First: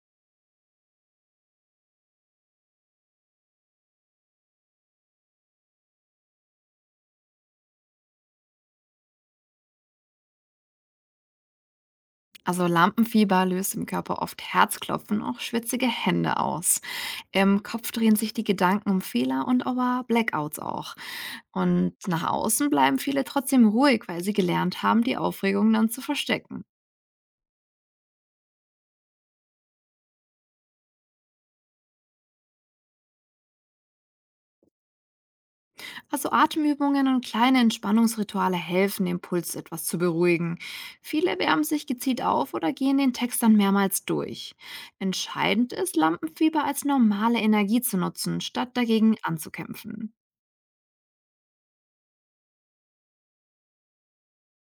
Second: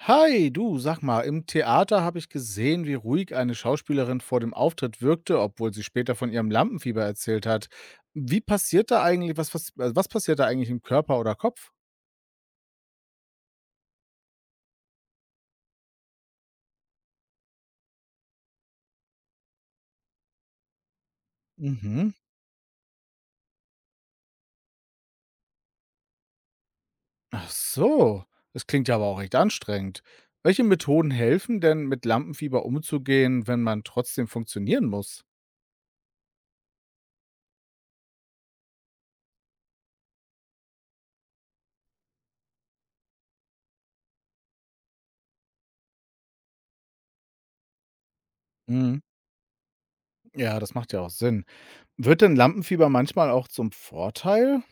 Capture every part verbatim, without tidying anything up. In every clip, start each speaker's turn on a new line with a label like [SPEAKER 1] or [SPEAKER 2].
[SPEAKER 1] Hi, du, sag mal, im Theater habe ich gesehen, wie ruhig eine Schauspielerin vor dem Auftritt wirkte, obwohl sie später von ihrem Lampenfieber erzählt hat. Wie passiert da eigentlich, was, was, äh, was passiert da eigentlich im Körper oder Kopf?
[SPEAKER 2] Also Lampenfieber löst im Körper oft Herzklopfen, auch schwitzige Hände aus. Im Kopf drehen sich die Gedanken um Fehler und aber Blackouts auch. Und
[SPEAKER 1] Mhm.
[SPEAKER 2] nach außen bleiben viele trotzdem ruhig, weil sie gelernt haben, die Aufregung dann zu verstecken.
[SPEAKER 1] Ach so, das klingt ja aber auch echt anstrengend. Welche Methoden helfen denn, mit Lampenfieber umzugehen, wenn man trotzdem funktionieren muss?
[SPEAKER 2] Also Atemübungen und kleine Entspannungsrituale helfen, den Puls etwas zu beruhigen. Viele wärmen sich gezielt auf oder gehen den Text dann mehrmals durch. Entscheidend ist, Lampenfieber als normale Energie zu nutzen, statt
[SPEAKER 1] Mhm.
[SPEAKER 2] dagegen anzukämpfen.
[SPEAKER 1] Ja, das macht ja auch Sinn. Wird denn Lampenfieber manchmal auch zum Vorteil?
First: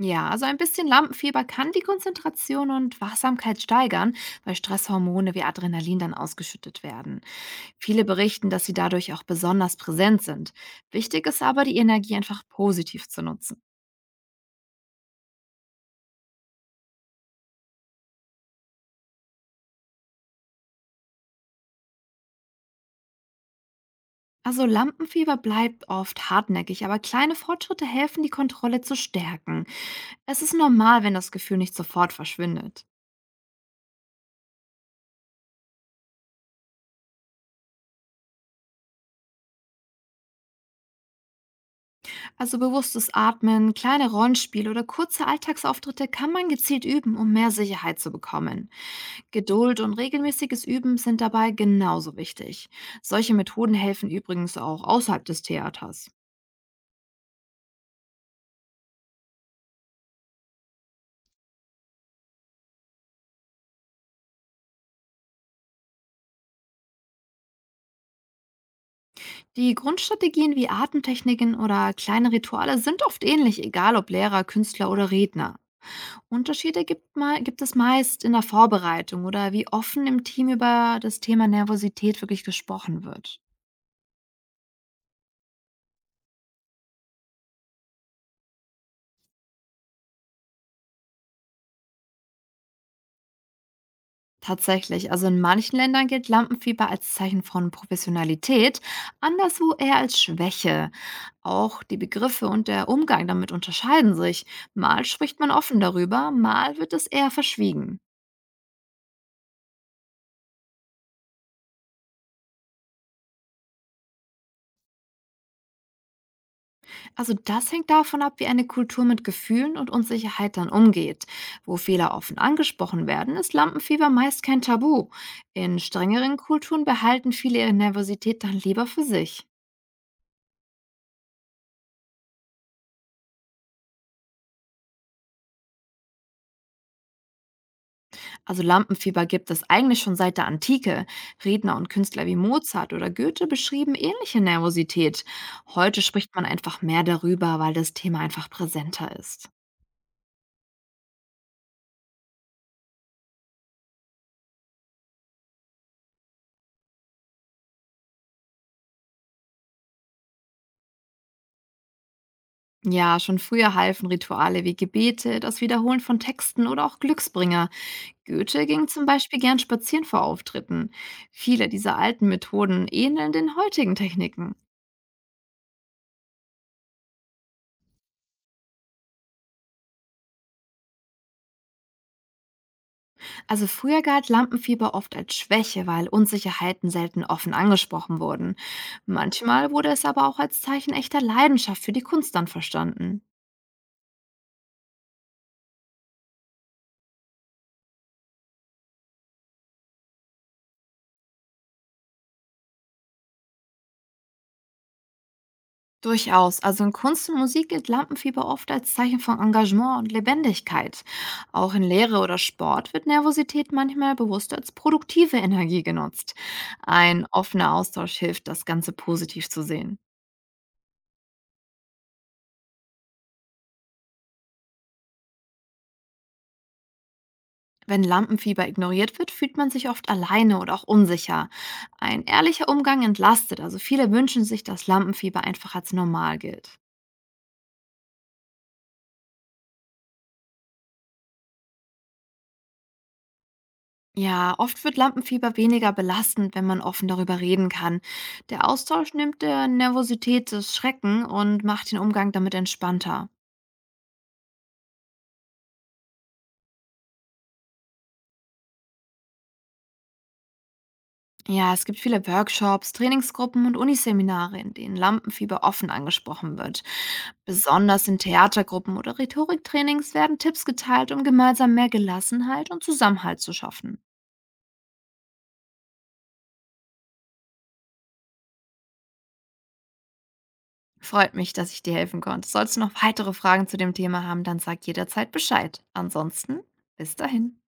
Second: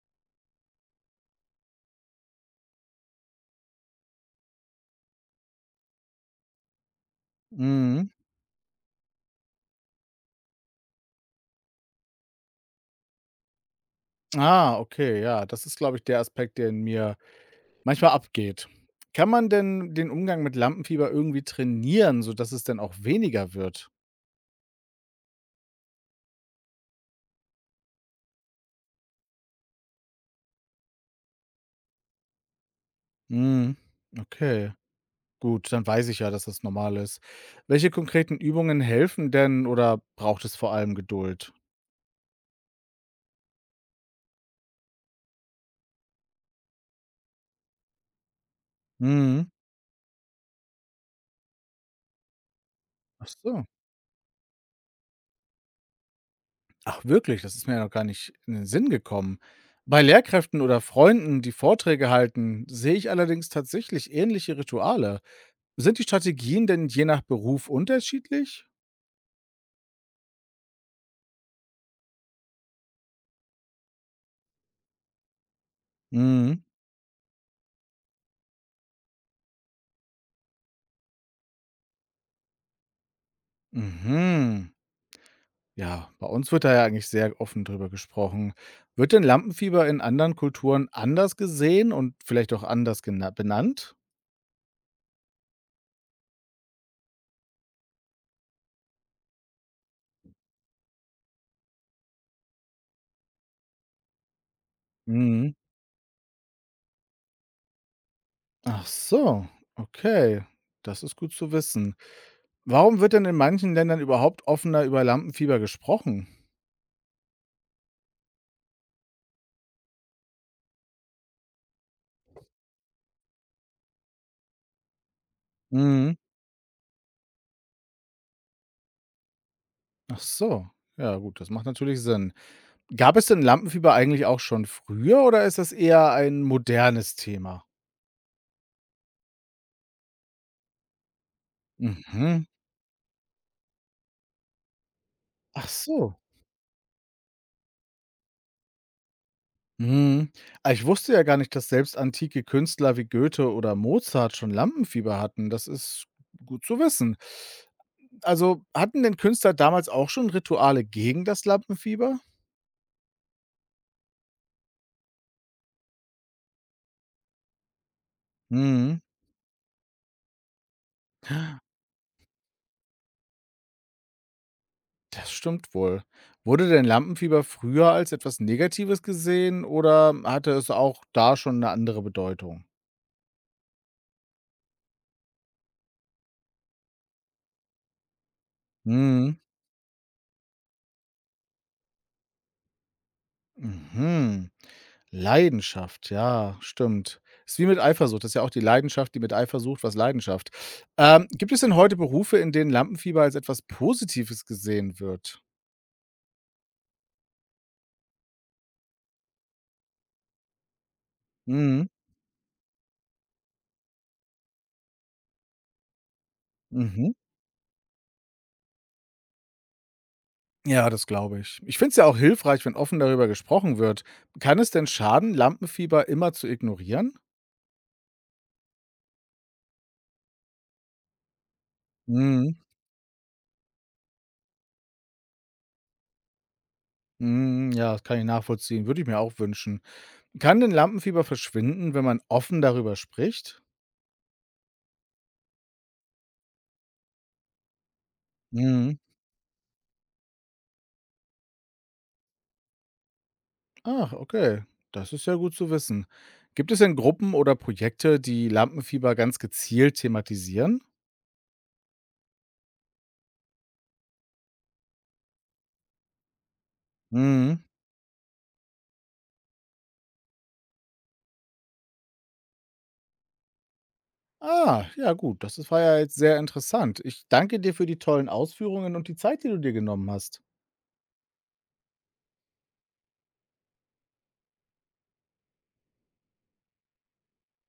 [SPEAKER 2] Ja, also ein bisschen Lampenfieber kann die Konzentration und Wachsamkeit steigern, weil Stresshormone wie Adrenalin dann ausgeschüttet werden. Viele
[SPEAKER 1] Mhm.
[SPEAKER 2] berichten, dass sie dadurch auch besonders präsent sind. Wichtig ist aber, die Energie einfach positiv zu nutzen.
[SPEAKER 1] Ah, okay, ja, das ist, glaube ich, der Aspekt, der in mir manchmal abgeht. Kann man denn den Umgang mit Lampenfieber irgendwie trainieren, sodass es dann auch weniger wird?
[SPEAKER 2] Also Lampenfieber bleibt oft hartnäckig, aber kleine Fortschritte helfen, die Kontrolle zu stärken. Es ist normal, wenn das Gefühl nicht sofort verschwindet.
[SPEAKER 1] Mhm. Okay, gut, dann weiß ich ja, dass das normal ist. Welche konkreten Übungen helfen denn oder braucht es vor allem Geduld?
[SPEAKER 2] Also bewusstes Atmen, kleine Rollenspiele oder kurze Alltagsauftritte kann man gezielt üben, um mehr Sicherheit zu bekommen.
[SPEAKER 1] Mhm.
[SPEAKER 2] Geduld und regelmäßiges Üben sind dabei genauso wichtig.
[SPEAKER 1] Ach
[SPEAKER 2] Solche
[SPEAKER 1] so.
[SPEAKER 2] Methoden helfen übrigens auch außerhalb des Theaters.
[SPEAKER 1] Ach wirklich, das ist mir ja noch gar nicht in den Sinn gekommen. Bei Lehrkräften oder Freunden, die Vorträge halten, sehe ich allerdings tatsächlich ähnliche Rituale. Sind die Strategien denn je nach Beruf unterschiedlich?
[SPEAKER 2] Die Grundstrategien wie Atemtechniken oder kleine Rituale sind oft ähnlich, egal ob Lehrer, Künstler oder Redner.
[SPEAKER 1] Mhm.
[SPEAKER 2] Unterschiede gibt, mal, gibt es meist in der Vorbereitung oder wie offen im Team über das Thema Nervosität wirklich gesprochen wird.
[SPEAKER 1] Mhm. Ja, bei uns wird da ja eigentlich sehr offen drüber gesprochen. Wird denn Lampenfieber in anderen Kulturen anders gesehen und vielleicht auch anders gena benannt?
[SPEAKER 2] Tatsächlich, also in manchen Ländern gilt Lampenfieber als Zeichen von Professionalität, anderswo eher als Schwäche. Auch die Begriffe und der Umgang damit unterscheiden sich. Mal spricht man
[SPEAKER 1] Mhm.
[SPEAKER 2] offen darüber, mal wird es eher verschwiegen.
[SPEAKER 1] Ach so, okay. Das ist gut zu wissen. Warum wird denn in manchen Ländern überhaupt offener über Lampenfieber gesprochen?
[SPEAKER 2] Also das hängt davon ab, wie eine Kultur mit Gefühlen und Unsicherheit dann umgeht. Wo Fehler offen angesprochen werden, ist Lampenfieber meist kein Tabu. In
[SPEAKER 1] Mhm.
[SPEAKER 2] strengeren Kulturen behalten viele ihre Nervosität dann lieber für sich.
[SPEAKER 1] Ach so. Ja, gut, das macht natürlich Sinn. Gab es denn Lampenfieber eigentlich auch schon früher oder ist das eher ein modernes Thema?
[SPEAKER 2] Also Lampenfieber gibt es eigentlich schon seit der Antike. Redner und Künstler wie
[SPEAKER 1] Mhm.
[SPEAKER 2] Mozart oder Goethe beschrieben ähnliche Nervosität.
[SPEAKER 1] Ach
[SPEAKER 2] Heute
[SPEAKER 1] so.
[SPEAKER 2] spricht man einfach mehr darüber, weil das Thema einfach präsenter ist.
[SPEAKER 1] Mhm. Ah, ich wusste ja gar nicht, dass selbst antike Künstler wie Goethe oder Mozart schon Lampenfieber hatten. Das ist gut zu wissen. Also hatten denn Künstler damals auch schon Rituale gegen das Lampenfieber?
[SPEAKER 2] Ja, schon früher halfen Rituale wie Gebete, das Wiederholen von Texten oder auch Glücksbringer. Goethe ging
[SPEAKER 1] Mhm.
[SPEAKER 2] zum Beispiel gern spazieren vor Auftritten. Viele dieser alten Methoden ähneln den heutigen Techniken.
[SPEAKER 1] Das stimmt wohl. Wurde denn Lampenfieber früher als etwas Negatives gesehen oder hatte es auch da schon eine andere Bedeutung?
[SPEAKER 2] Also früher galt Lampenfieber oft als Schwäche, weil Unsicherheiten selten offen angesprochen wurden.
[SPEAKER 1] Mhm.
[SPEAKER 2] Manchmal wurde es aber auch als Zeichen echter Leidenschaft für die Kunst dann verstanden.
[SPEAKER 1] Mhm. Leidenschaft, ja, stimmt. Ist wie mit Eifersucht. Das ist ja auch die Leidenschaft, die mit Eifersucht was Leidenschaft. Ähm, gibt es denn heute Berufe, in denen Lampenfieber als etwas Positives gesehen wird?
[SPEAKER 2] Durchaus, also in Kunst und Musik gilt Lampenfieber oft als Zeichen von Engagement und Lebendigkeit. Auch in
[SPEAKER 1] Mhm.
[SPEAKER 2] Lehre oder Sport wird Nervosität manchmal bewusst als produktive Energie genutzt.
[SPEAKER 1] Mhm.
[SPEAKER 2] Ein offener Austausch hilft, das Ganze positiv zu sehen.
[SPEAKER 1] Ja, das glaube ich. Ich finde es ja auch hilfreich, wenn offen darüber gesprochen wird. Kann es denn schaden, Lampenfieber immer zu ignorieren?
[SPEAKER 2] Wenn Lampenfieber ignoriert wird, fühlt man sich oft alleine oder auch unsicher. Ein
[SPEAKER 1] Mhm.
[SPEAKER 2] ehrlicher Umgang entlastet, also viele wünschen sich, dass Lampenfieber einfach als normal gilt.
[SPEAKER 1] Mhm, ja, das kann ich nachvollziehen. Würde ich mir auch wünschen. Kann denn Lampenfieber verschwinden, wenn man offen darüber spricht?
[SPEAKER 2] Ja, oft wird Lampenfieber weniger belastend, wenn man offen darüber reden kann. Der
[SPEAKER 1] Mhm.
[SPEAKER 2] Austausch nimmt der Nervosität das Schrecken und macht den Umgang damit entspannter.
[SPEAKER 1] Ach, okay. Das ist ja gut zu wissen. Gibt es denn Gruppen oder Projekte, die Lampenfieber ganz gezielt thematisieren?
[SPEAKER 2] Ja, es gibt viele Workshops, Trainingsgruppen und Uniseminare, in denen Lampenfieber offen angesprochen wird.
[SPEAKER 1] Mhm.
[SPEAKER 2] Besonders in Theatergruppen oder Rhetoriktrainings werden Tipps geteilt, um gemeinsam mehr Gelassenheit und Zusammenhalt zu schaffen.
[SPEAKER 1] Ah, ja gut, das ist- war ja jetzt sehr interessant. Ich danke dir für die tollen Ausführungen und die Zeit, die du dir genommen hast.
[SPEAKER 2] Freut mich, dass ich dir helfen konnte. Sollst du noch weitere Fragen zu dem Thema haben, dann sag jederzeit Bescheid. Ansonsten, bis dahin.